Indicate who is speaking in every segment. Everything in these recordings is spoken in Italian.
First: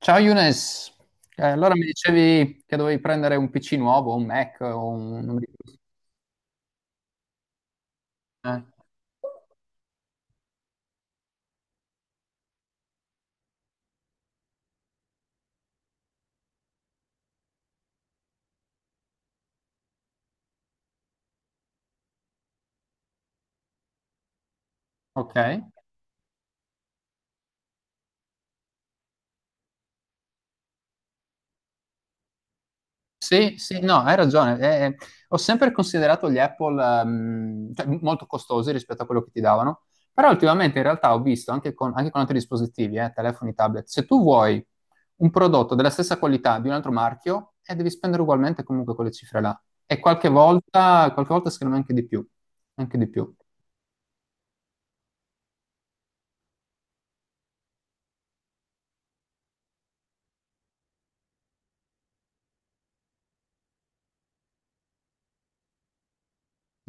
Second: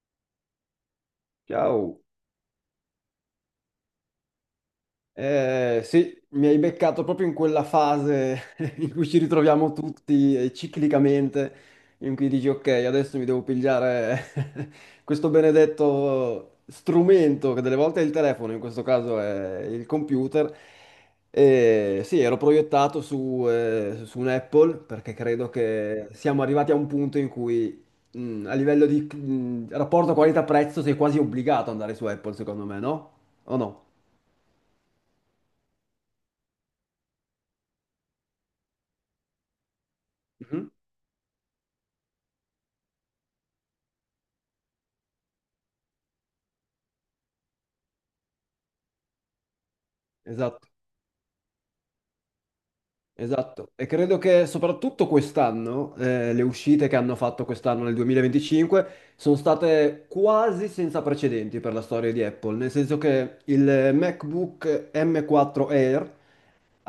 Speaker 1: Ciao Younes. Allora mi
Speaker 2: Ciao.
Speaker 1: dicevi che dovevi prendere un PC nuovo, un Mac o un... non mi
Speaker 2: Sì, mi hai beccato proprio in quella fase
Speaker 1: ricordo- eh,
Speaker 2: in cui ci ritroviamo tutti, ciclicamente, in cui dici ok, adesso mi devo pigliare questo benedetto strumento, che delle volte è il telefono, in questo caso è il computer. E sì, ero proiettato su, su un Apple perché
Speaker 1: Ok.
Speaker 2: credo che siamo arrivati a un punto in cui, a livello di rapporto qualità-prezzo, sei quasi obbligato ad andare su Apple, secondo me, no?
Speaker 1: Sì,
Speaker 2: O
Speaker 1: sì,
Speaker 2: no?
Speaker 1: no, hai ragione. Ho sempre considerato gli Apple, cioè, molto costosi rispetto a quello che ti davano, però
Speaker 2: Mhm.
Speaker 1: ultimamente in realtà ho visto anche con altri dispositivi, telefoni, tablet, se tu vuoi un prodotto della stessa qualità di un altro marchio, devi spendere ugualmente comunque quelle cifre là. E qualche
Speaker 2: Esatto,
Speaker 1: volta, qualche volta secondo me anche di più, anche di più.
Speaker 2: esatto. E credo che soprattutto quest'anno, le uscite che hanno fatto quest'anno nel 2025 sono state quasi senza precedenti per la storia di Apple, nel senso che il MacBook M4 Air,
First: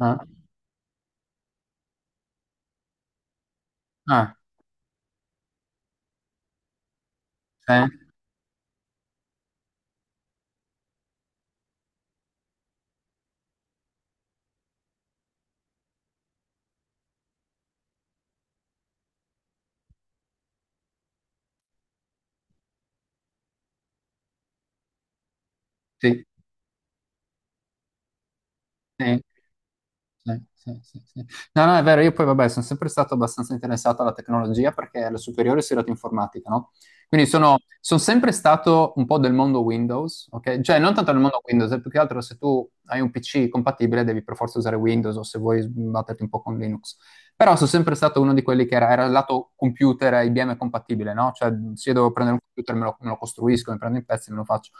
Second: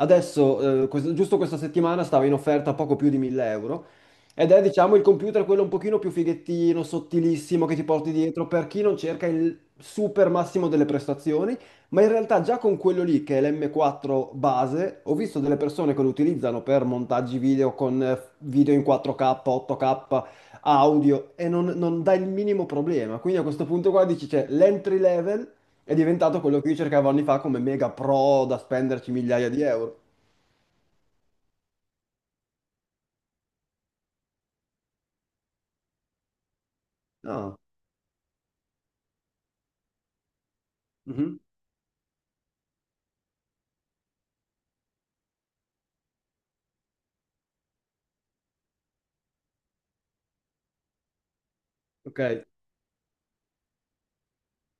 Speaker 1: Eh?
Speaker 2: giusto questa settimana, stava in offerta poco più di 1000 euro
Speaker 1: Ah,
Speaker 2: ed è, diciamo, il computer quello un pochino più fighettino, sottilissimo che ti
Speaker 1: eh,
Speaker 2: porti dietro per chi non cerca il super massimo delle prestazioni, ma in realtà già con quello lì, che è l'M4 base, ho visto delle persone che lo utilizzano per montaggi video con video in 4K, 8K, audio e non dà il minimo problema. Quindi a questo punto qua dici, c'è l'entry level è
Speaker 1: sì.
Speaker 2: diventato quello che io cercavo anni fa come mega pro da spenderci
Speaker 1: Sì,
Speaker 2: migliaia di euro.
Speaker 1: sì, sì, sì, sì. No, no, è vero, io poi vabbè, sono sempre stato abbastanza interessato alla tecnologia perché alle superiori ho studiato informatica, no? Quindi sono,
Speaker 2: Ah,
Speaker 1: sono sempre stato un po' del mondo Windows, ok? Cioè, non tanto del
Speaker 2: mhm,
Speaker 1: mondo Windows, è più che altro se tu hai un PC compatibile devi per forza usare Windows o se vuoi batterti un po' con Linux. Però sono sempre stato uno di quelli che era il lato computer IBM compatibile, no? Cioè, se io devo
Speaker 2: ok,
Speaker 1: prendere un computer me lo costruisco, mi prendo in pezzi e me lo faccio.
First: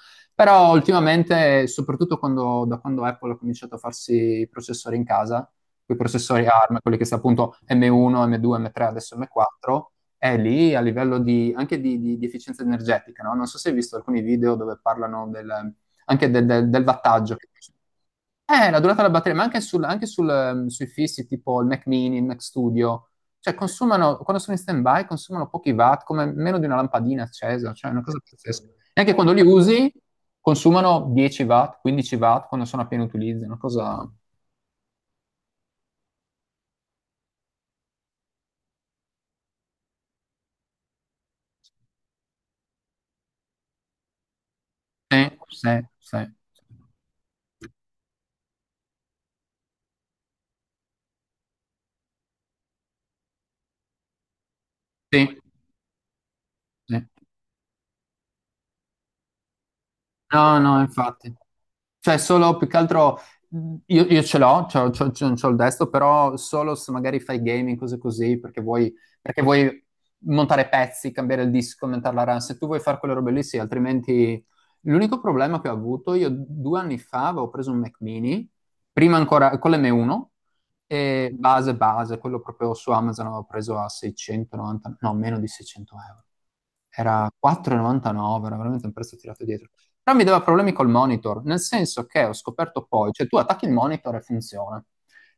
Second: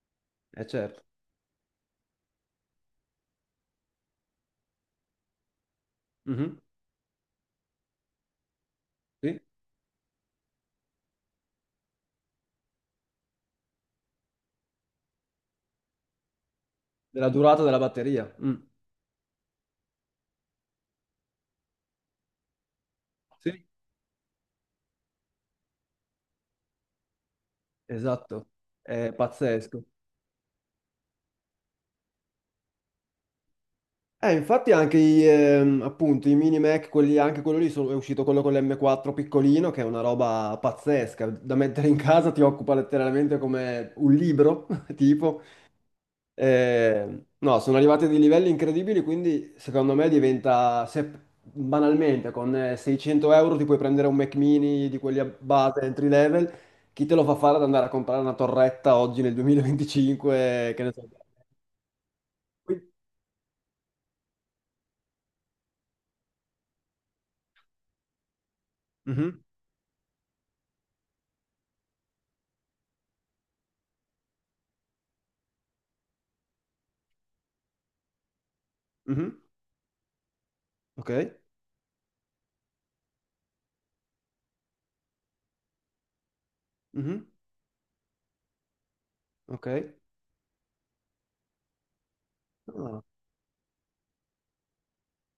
Speaker 2: è
Speaker 1: Però
Speaker 2: certo.
Speaker 1: ultimamente, soprattutto da quando Apple ha cominciato a farsi i processori in casa, quei processori
Speaker 2: Mhm,
Speaker 1: ARM, quelli che sono appunto M1, M2, M3, adesso
Speaker 2: sì,
Speaker 1: M4, è lì a livello di, anche di, di efficienza energetica, no? Non so se hai visto alcuni video dove parlano del
Speaker 2: della
Speaker 1: wattaggio, che
Speaker 2: durata della batteria. Mm,
Speaker 1: eh, la durata della batteria, ma anche, sui fissi, tipo il Mac Mini, il Mac Studio, cioè
Speaker 2: sì,
Speaker 1: consumano, quando sono in stand-by, consumano pochi watt, come meno di una lampadina accesa, cioè è una cosa
Speaker 2: esatto.
Speaker 1: pazzesca. E
Speaker 2: È
Speaker 1: anche quando li
Speaker 2: pazzesco.
Speaker 1: usi, consumano 10 watt, 15 watt, quando sono a pieno utilizzo, è una cosa.
Speaker 2: Infatti anche i, appunto, i mini Mac, quelli, anche quello lì, è uscito quello con l'M4 piccolino, che è una roba pazzesca. Da mettere in casa ti occupa letteralmente come un libro,
Speaker 1: Eh,
Speaker 2: tipo.
Speaker 1: sì, sì, sì,
Speaker 2: No, sono arrivati a dei livelli incredibili, quindi secondo me diventa, se banalmente con 600 euro ti puoi prendere un Mac mini di quelli a
Speaker 1: sì,
Speaker 2: base entry level,
Speaker 1: sì.
Speaker 2: chi te lo fa fare ad andare a comprare una torretta oggi nel
Speaker 1: No,
Speaker 2: 2025,
Speaker 1: no,
Speaker 2: che ne so.
Speaker 1: infatti. Cioè, solo più che
Speaker 2: Qui-
Speaker 1: altro io ce l'ho, c'ho il destro, però solo se magari fai gaming, cose così, perché vuoi,
Speaker 2: Mhm,
Speaker 1: perché vuoi montare pezzi, cambiare il disco, aumentare la RAM. Se tu vuoi fare quelle robe lì, sì, altrimenti. L'unico problema che ho avuto, io 2 anni fa avevo preso un Mac mini, prima
Speaker 2: mhm,
Speaker 1: ancora con l'M1,
Speaker 2: ok,
Speaker 1: e base base, quello proprio su Amazon avevo preso a 690, no, meno di 600 euro
Speaker 2: mhm,
Speaker 1: era 4,99, era veramente un prezzo tirato
Speaker 2: ok.
Speaker 1: dietro. Però mi dava problemi col monitor, nel senso che ho scoperto
Speaker 2: Ah,
Speaker 1: poi, cioè tu attacchi il monitor e funziona.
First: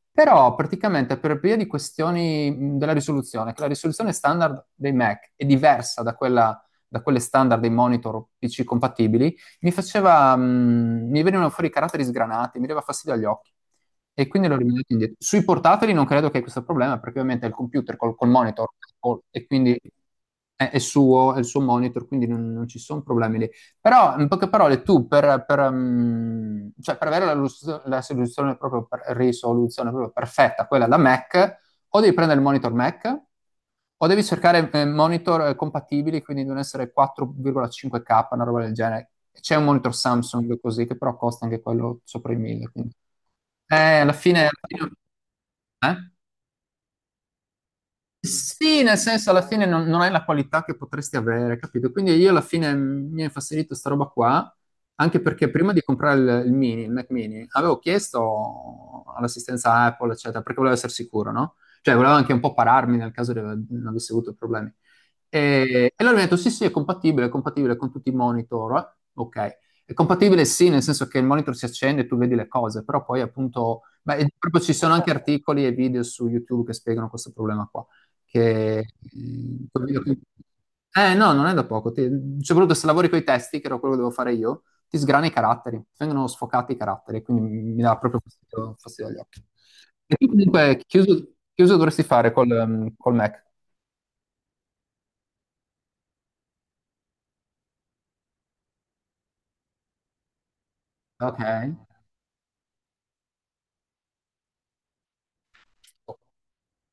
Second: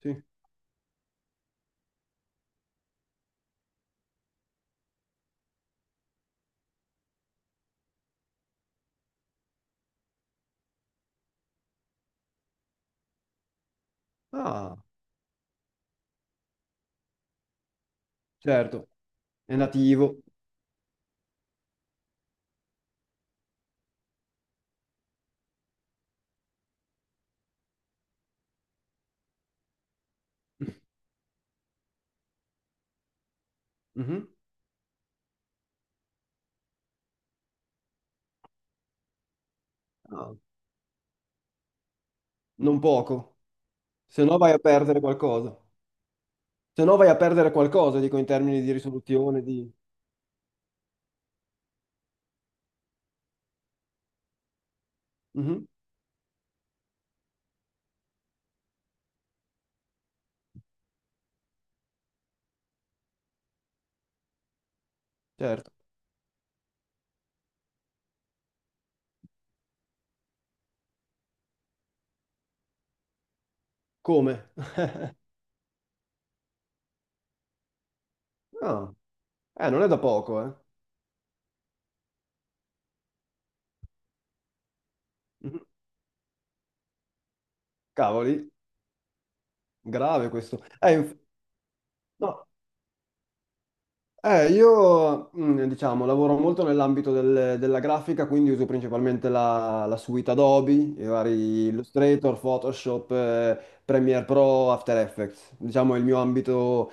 Speaker 2: sì.
Speaker 1: Però praticamente per via di questioni della risoluzione, che la risoluzione standard dei Mac è diversa da quella, da quelle standard dei monitor PC compatibili, mi venivano fuori i caratteri sgranati, mi dava fastidio agli occhi e quindi l'ho
Speaker 2: Ah,
Speaker 1: rimandato indietro. Sui portatili non credo che hai questo problema perché ovviamente è il computer col monitor
Speaker 2: certo,
Speaker 1: e
Speaker 2: è
Speaker 1: quindi
Speaker 2: nativo.
Speaker 1: è suo, è il suo monitor, quindi non ci sono problemi lì. Però, in poche parole, tu cioè, per avere la soluzione proprio risoluzione proprio perfetta, quella da Mac, o devi prendere il monitor Mac o devi
Speaker 2: Mhm,
Speaker 1: cercare monitor compatibili, quindi devono essere 4,5K, una roba del genere. C'è un monitor
Speaker 2: ah,
Speaker 1: Samsung così, che però costa anche quello sopra i 1000.
Speaker 2: non
Speaker 1: Quindi.
Speaker 2: poco,
Speaker 1: Eh, alla
Speaker 2: se no
Speaker 1: fine, alla
Speaker 2: vai a
Speaker 1: fine-
Speaker 2: perdere qualcosa.
Speaker 1: Eh?
Speaker 2: Se no vai a perdere qualcosa, dico, in termini di
Speaker 1: Sì, nel senso alla
Speaker 2: risoluzione,
Speaker 1: fine
Speaker 2: di...
Speaker 1: non hai la qualità che potresti avere, capito? Quindi io alla fine mi ha infastidito sta roba qua, anche perché
Speaker 2: Mhm,
Speaker 1: prima di comprare il mini, il Mac mini, avevo chiesto all'assistenza Apple, eccetera, perché volevo essere sicuro, no? Cioè volevo anche un po' pararmi nel caso non avessi avuto problemi.
Speaker 2: certo.
Speaker 1: E loro mi hanno detto sì, sì, è compatibile con tutti i monitor, eh? Ok. È compatibile sì, nel senso che il monitor si accende e tu vedi le cose, però poi appunto. Beh, e
Speaker 2: Come?
Speaker 1: proprio ci sono anche articoli e video su YouTube che spiegano questo problema qua che...
Speaker 2: Ah, non
Speaker 1: col
Speaker 2: è da
Speaker 1: video che-
Speaker 2: poco, eh.
Speaker 1: eh no, non è da poco, soprattutto se lavori con i testi, che era quello che devo fare io, ti sgrana i
Speaker 2: Mhm.
Speaker 1: caratteri, ti vengono sfocati i caratteri, quindi mi dà proprio
Speaker 2: Cavoli,
Speaker 1: fastidio, fastidio agli occhi. E tu
Speaker 2: grave questo.
Speaker 1: comunque chiuso, chiuso dovresti fare
Speaker 2: No.
Speaker 1: col Mac.
Speaker 2: Io, diciamo, lavoro molto nell'ambito della grafica, quindi uso principalmente la suite Adobe, i
Speaker 1: Ok,
Speaker 2: vari Illustrator, Photoshop, Premiere Pro, After Effects. Diciamo, il mio ambito,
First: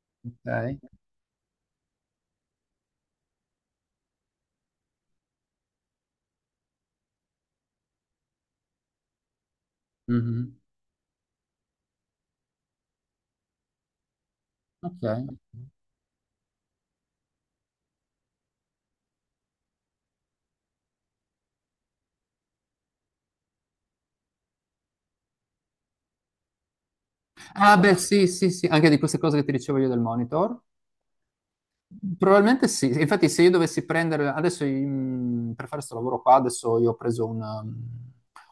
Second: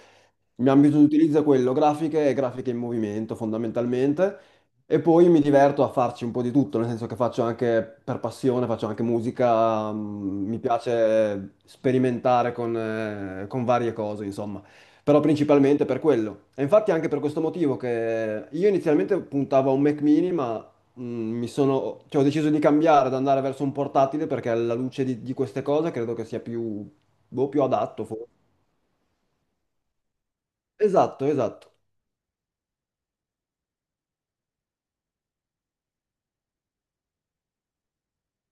Speaker 2: il mio
Speaker 1: ok.
Speaker 2: ambito di utilizzo è quello, grafiche e grafiche in movimento, fondamentalmente. E poi mi diverto a farci un po' di tutto, nel senso che faccio anche per passione, faccio anche musica, mi
Speaker 1: Mhm.
Speaker 2: piace sperimentare con varie cose, insomma,
Speaker 1: Ok.
Speaker 2: però principalmente per quello. E infatti anche per questo motivo che io inizialmente puntavo a un Mac mini, ma cioè, ho deciso di cambiare, ad andare verso un portatile perché alla luce di queste cose credo che sia più
Speaker 1: Ah beh
Speaker 2: adatto, forse.
Speaker 1: sì, sì, sì, anche di queste cose che ti dicevo io del monitor.
Speaker 2: Esatto, esatto.
Speaker 1: Probabilmente sì, infatti se io dovessi prendere, adesso per fare questo lavoro qua, adesso io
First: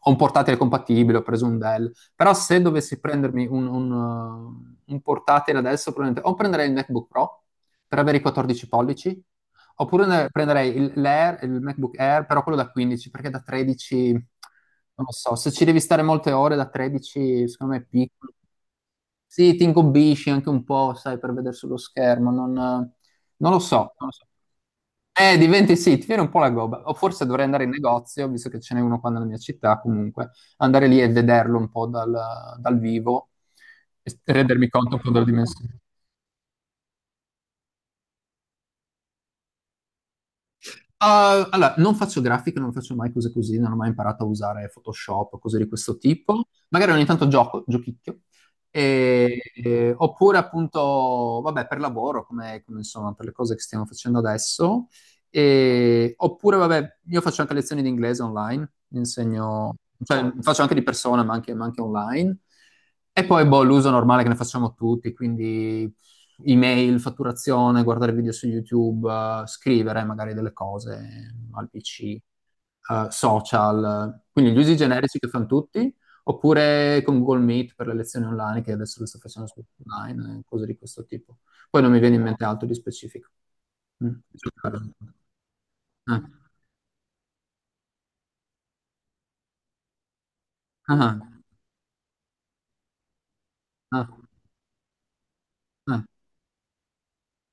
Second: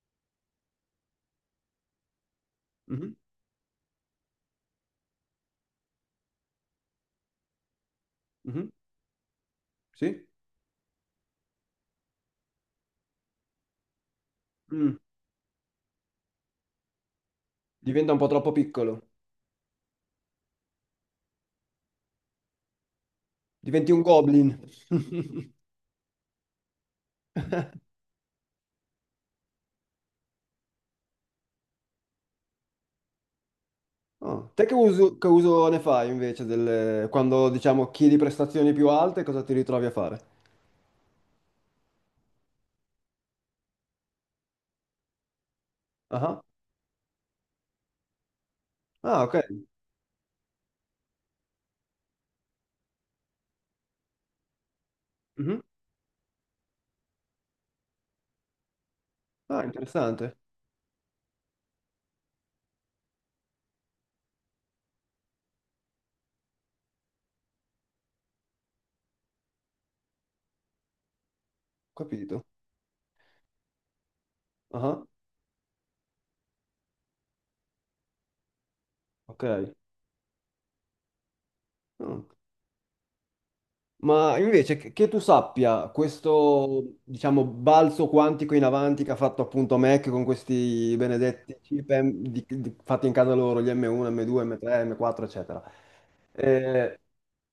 Speaker 1: ho un portatile compatibile, ho preso un Dell, però se dovessi
Speaker 2: Mhm,
Speaker 1: prendermi un portatile adesso, probabilmente o prenderei il MacBook Pro per avere i 14
Speaker 2: mhm,
Speaker 1: pollici, oppure
Speaker 2: Sì?
Speaker 1: prenderei l'Air, il MacBook Air, però quello da 15, perché da 13, non
Speaker 2: Mm,
Speaker 1: lo so, se ci devi stare molte ore da 13, secondo me è
Speaker 2: diventa un po'
Speaker 1: piccolo.
Speaker 2: troppo piccolo.
Speaker 1: Sì, ti ingobbisci anche un po', sai, per vedere sullo schermo, non lo so,
Speaker 2: Diventi un
Speaker 1: non lo so.
Speaker 2: goblin.
Speaker 1: Diventi sì, ti viene un po' la gobba. O forse dovrei andare in negozio, visto che ce n'è uno qua nella mia città, comunque, andare lì e vederlo un po' dal vivo e
Speaker 2: Oh, te
Speaker 1: rendermi
Speaker 2: che
Speaker 1: conto un po'
Speaker 2: uso,
Speaker 1: della
Speaker 2: che uso
Speaker 1: dimensione.
Speaker 2: ne fai invece quando diciamo chiedi prestazioni più alte, cosa ti ritrovi a fare?
Speaker 1: Ah, allora, non faccio grafica, non faccio mai cose così, non ho mai imparato a usare Photoshop, cose di questo
Speaker 2: Ah,
Speaker 1: tipo. Magari ogni tanto gioco, giochicchio.
Speaker 2: ah, ok.
Speaker 1: Oppure appunto, vabbè, per lavoro, come, insomma, per le cose che stiamo facendo adesso.
Speaker 2: Mhm.
Speaker 1: Oppure, vabbè, io faccio anche lezioni di inglese online,
Speaker 2: Ah,
Speaker 1: insegno, cioè
Speaker 2: interessante.
Speaker 1: faccio anche di persona, ma anche online. E poi, boh, l'uso normale che ne facciamo tutti, quindi email, fatturazione, guardare video su YouTube, scrivere magari delle cose al PC,
Speaker 2: Capito.
Speaker 1: social, quindi gli usi
Speaker 2: Ah,
Speaker 1: generici che fanno tutti, oppure con Google Meet per le lezioni online, che adesso le sto
Speaker 2: ok.
Speaker 1: facendo su online, cose di questo tipo. Poi non mi viene in
Speaker 2: Mm.
Speaker 1: mente altro di specifico. Mm.
Speaker 2: Ma invece che tu sappia,
Speaker 1: Eh.
Speaker 2: questo, diciamo, balzo quantico in avanti che ha fatto appunto Mac con questi
Speaker 1: Ah, ah,
Speaker 2: benedetti chip fatti in casa loro, gli
Speaker 1: ah,
Speaker 2: M1, M2, M3, M4, eccetera.
Speaker 1: ah.
Speaker 2: Eh,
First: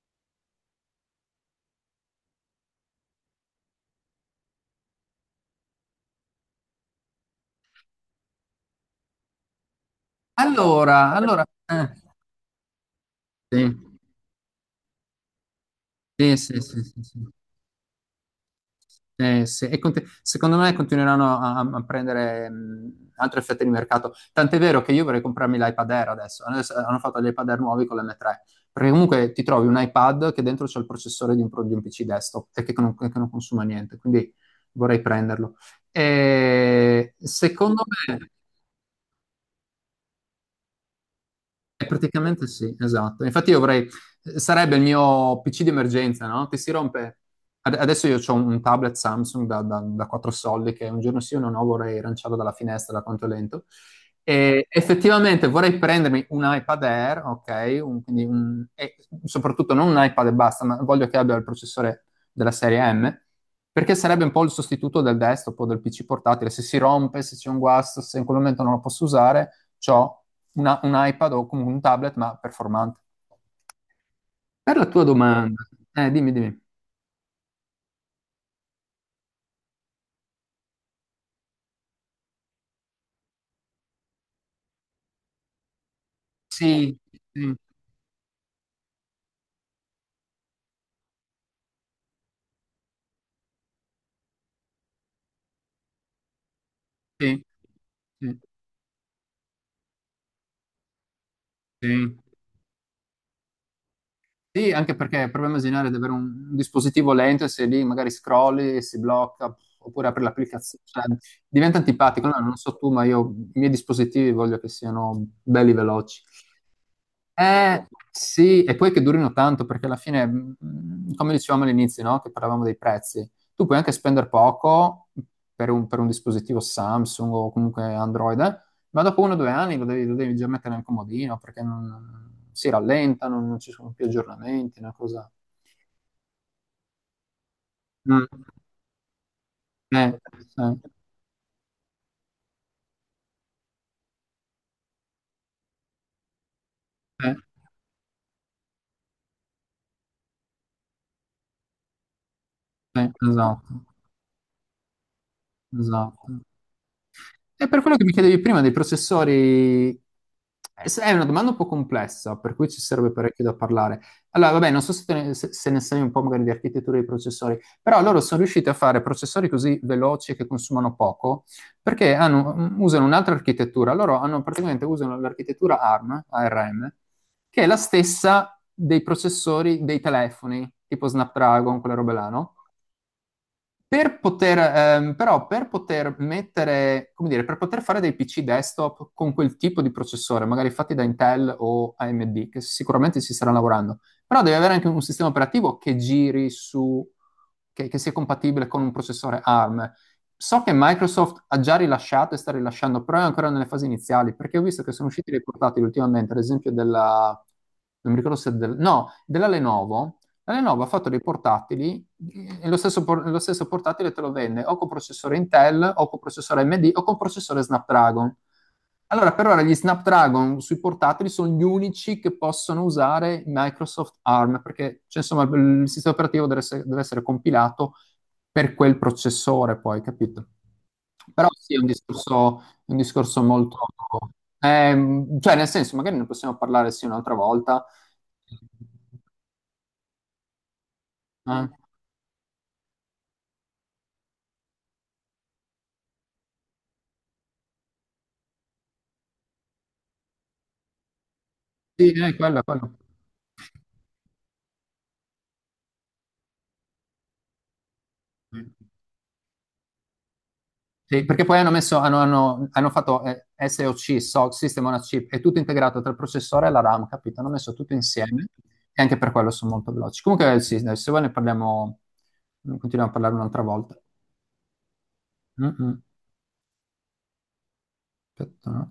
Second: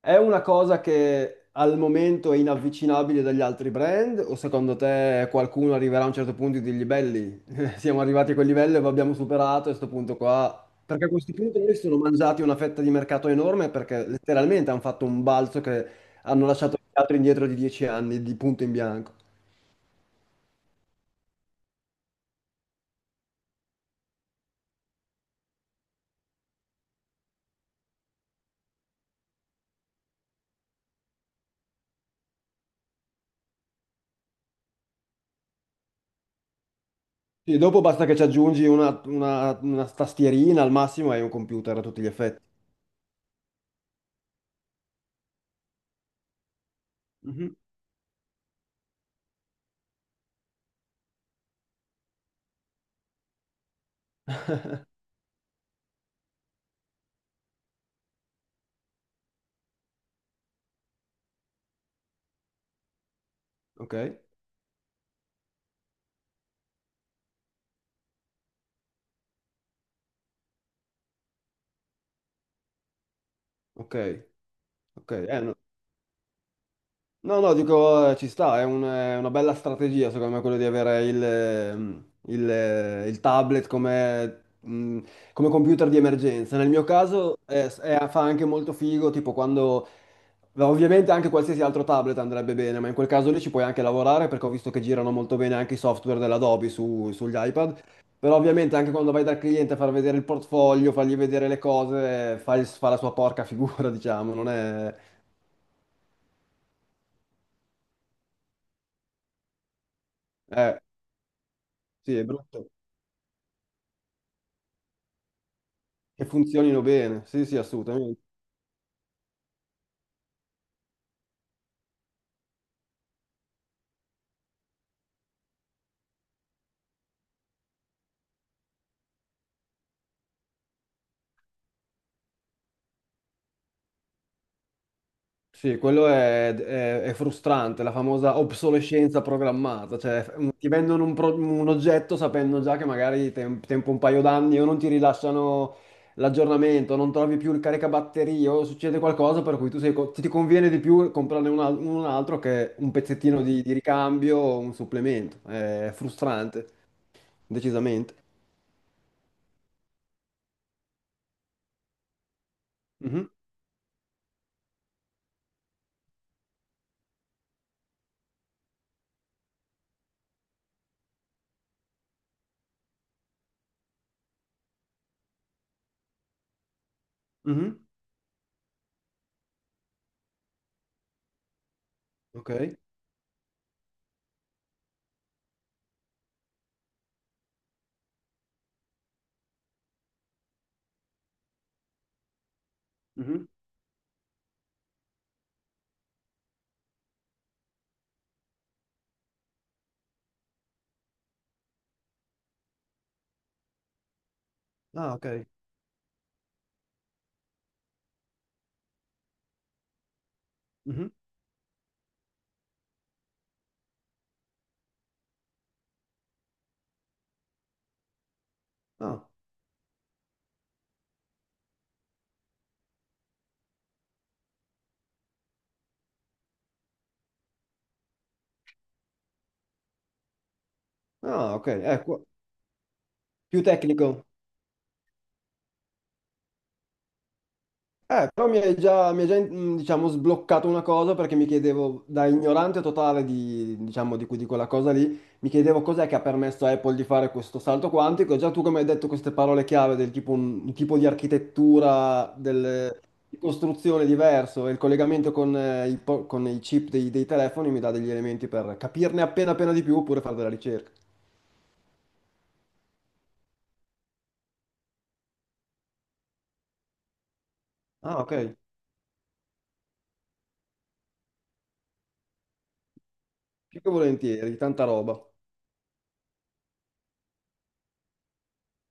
Speaker 2: È una cosa che al momento è inavvicinabile dagli altri brand o secondo te qualcuno arriverà a un certo punto e dirgli belli, siamo arrivati a quel livello e lo abbiamo superato a questo punto qua? Perché a
Speaker 1: Allora,
Speaker 2: questo
Speaker 1: allora,
Speaker 2: punto noi si sono mangiati una fetta di mercato
Speaker 1: sì,
Speaker 2: enorme perché letteralmente hanno fatto un balzo che
Speaker 1: sì,
Speaker 2: hanno
Speaker 1: sì,
Speaker 2: lasciato gli
Speaker 1: sì,
Speaker 2: altri
Speaker 1: sì.
Speaker 2: indietro di 10 anni di punto in bianco.
Speaker 1: Sì, secondo me continueranno a prendere altre fette di mercato. Tant'è vero che io vorrei comprarmi l'iPad Air adesso. Adesso hanno fatto gli iPad Air nuovi con l'M3. Perché comunque ti trovi un iPad che dentro c'è il processore di un PC desktop e che non consuma niente. Quindi vorrei prenderlo. E
Speaker 2: Sì, dopo
Speaker 1: secondo
Speaker 2: basta che ci
Speaker 1: me.
Speaker 2: aggiungi una tastierina al massimo e hai un computer a tutti gli effetti.
Speaker 1: Praticamente sì, esatto. Infatti sarebbe il mio PC di emergenza, no? Che si rompe.
Speaker 2: Mhm.
Speaker 1: Adesso io ho un tablet Samsung da 4 soldi che un giorno sì o no vorrei lanciarlo dalla finestra da quanto è lento. E effettivamente vorrei prendermi un iPad Air, ok? E soprattutto non un iPad e basta, ma voglio che abbia il processore della serie M,
Speaker 2: Ok,
Speaker 1: perché sarebbe un po' il sostituto del desktop o del PC portatile. Se si rompe, se c'è un guasto, se in quel momento non lo posso usare ho un iPad o comunque un tablet, ma performante.
Speaker 2: ok,
Speaker 1: Per la tua
Speaker 2: ok. No.
Speaker 1: domanda, dimmi, dimmi.
Speaker 2: No, no, dico, ci sta, è una bella strategia secondo me quello di avere il tablet come computer di emergenza. Nel mio
Speaker 1: Sì,
Speaker 2: caso
Speaker 1: sì,
Speaker 2: fa anche molto figo, tipo quando... Ovviamente anche qualsiasi altro tablet andrebbe bene, ma in quel caso lì ci puoi anche lavorare perché ho visto che girano molto bene anche i software dell'Adobe sugli
Speaker 1: sì,
Speaker 2: iPad.
Speaker 1: sì,
Speaker 2: Però ovviamente anche quando vai dal cliente a far vedere il portfolio, fargli vedere le
Speaker 1: sì.
Speaker 2: cose, fa la sua porca figura, diciamo, non
Speaker 1: Sì, anche
Speaker 2: è...
Speaker 1: perché proviamo a immaginare di avere un dispositivo lento e se lì magari scrolli e si blocca, pff, oppure apri
Speaker 2: Eh,
Speaker 1: l'applicazione, cioè, diventa
Speaker 2: sì, è
Speaker 1: antipatico. No, non
Speaker 2: brutto.
Speaker 1: so tu, ma io i miei dispositivi voglio che siano belli veloci.
Speaker 2: Che funzionino bene, sì, sì, assolutamente.
Speaker 1: Sì, e poi che durino tanto, perché alla fine, come dicevamo all'inizio, no? Che parlavamo dei prezzi, tu puoi anche spendere poco per un dispositivo Samsung o comunque Android, ma dopo uno o 2 anni lo devi già mettere nel comodino, perché non, si rallenta, non ci sono più aggiornamenti, una cosa.
Speaker 2: Sì, quello è frustrante, la
Speaker 1: Mm,
Speaker 2: famosa obsolescenza programmata,
Speaker 1: eh,
Speaker 2: cioè ti
Speaker 1: sì,
Speaker 2: vendono un oggetto sapendo già che magari tempo un paio d'anni o non ti rilasciano l'aggiornamento, non
Speaker 1: eh,
Speaker 2: trovi più il caricabatterie o succede qualcosa per cui tu ti conviene di più comprarne un altro che un
Speaker 1: sì,
Speaker 2: pezzettino di
Speaker 1: esatto,
Speaker 2: ricambio o un supplemento. È
Speaker 1: esatto.
Speaker 2: frustrante,
Speaker 1: E per quello che mi
Speaker 2: decisamente.
Speaker 1: chiedevi prima dei processori, è una domanda un po' complessa, per cui ci sarebbe
Speaker 2: Mhm,
Speaker 1: parecchio da parlare. Allora, vabbè, non so se ne sai un po' magari di architettura dei processori, però loro sono riusciti a fare processori così veloci e che consumano poco, perché usano un'altra architettura. Loro hanno praticamente usano l'architettura ARM, che è la
Speaker 2: mhm,
Speaker 1: stessa dei processori dei telefoni, tipo Snapdragon, quelle robe là, no?
Speaker 2: ok.
Speaker 1: Però per poter mettere, come dire, per poter fare dei PC desktop con quel tipo di processore, magari fatti da Intel o AMD, che sicuramente si
Speaker 2: Mhm.
Speaker 1: stanno lavorando, però devi avere anche un sistema operativo che giri su, che sia compatibile con un processore ARM. So che Microsoft ha già rilasciato e sta rilasciando, però è ancora nelle fasi iniziali, perché ho visto che sono
Speaker 2: Ah,
Speaker 1: usciti dei
Speaker 2: ok.
Speaker 1: portatili ultimamente, ad esempio della, non mi ricordo se del, no, della Lenovo, la Lenovo ha fatto
Speaker 2: Mhm.
Speaker 1: dei portatili e lo stesso portatile te lo vende o con processore Intel o con processore AMD o con processore Snapdragon.
Speaker 2: Ah.
Speaker 1: Allora, per ora gli Snapdragon sui portatili sono gli unici che possono usare Microsoft ARM, perché cioè, insomma il sistema operativo deve essere compilato per quel processore, poi, capito? Però
Speaker 2: Ah, ok,
Speaker 1: sì, è
Speaker 2: ecco,
Speaker 1: un discorso
Speaker 2: più
Speaker 1: molto.
Speaker 2: tecnico.
Speaker 1: Cioè, nel senso, magari ne possiamo parlare sì un'altra volta.
Speaker 2: Però mi hai già, diciamo, sbloccato una cosa perché mi
Speaker 1: Eh.
Speaker 2: chiedevo, da ignorante totale diciamo, di quella cosa lì, mi chiedevo cos'è che ha permesso a Apple di fare questo salto quantico. E già tu come hai detto queste parole chiave del tipo un tipo di
Speaker 1: Sì,
Speaker 2: architettura,
Speaker 1: quello, quello.
Speaker 2: di costruzione diverso e il collegamento con i chip dei telefoni mi dà degli elementi per capirne appena appena di più oppure fare della ricerca.
Speaker 1: Sì, perché poi hanno messo, hanno fatto SoC, System on a Chip, è tutto integrato tra il processore e la RAM, capito? Hanno messo tutto
Speaker 2: Ah, ok,
Speaker 1: insieme e anche per quello sono molto veloci. Comunque, sì, dai, se vuoi ne parliamo, continuiamo a parlare un'altra
Speaker 2: più che
Speaker 1: volta.
Speaker 2: volentieri, tanta roba.
Speaker 1: Mm, mm. Aspetta, no?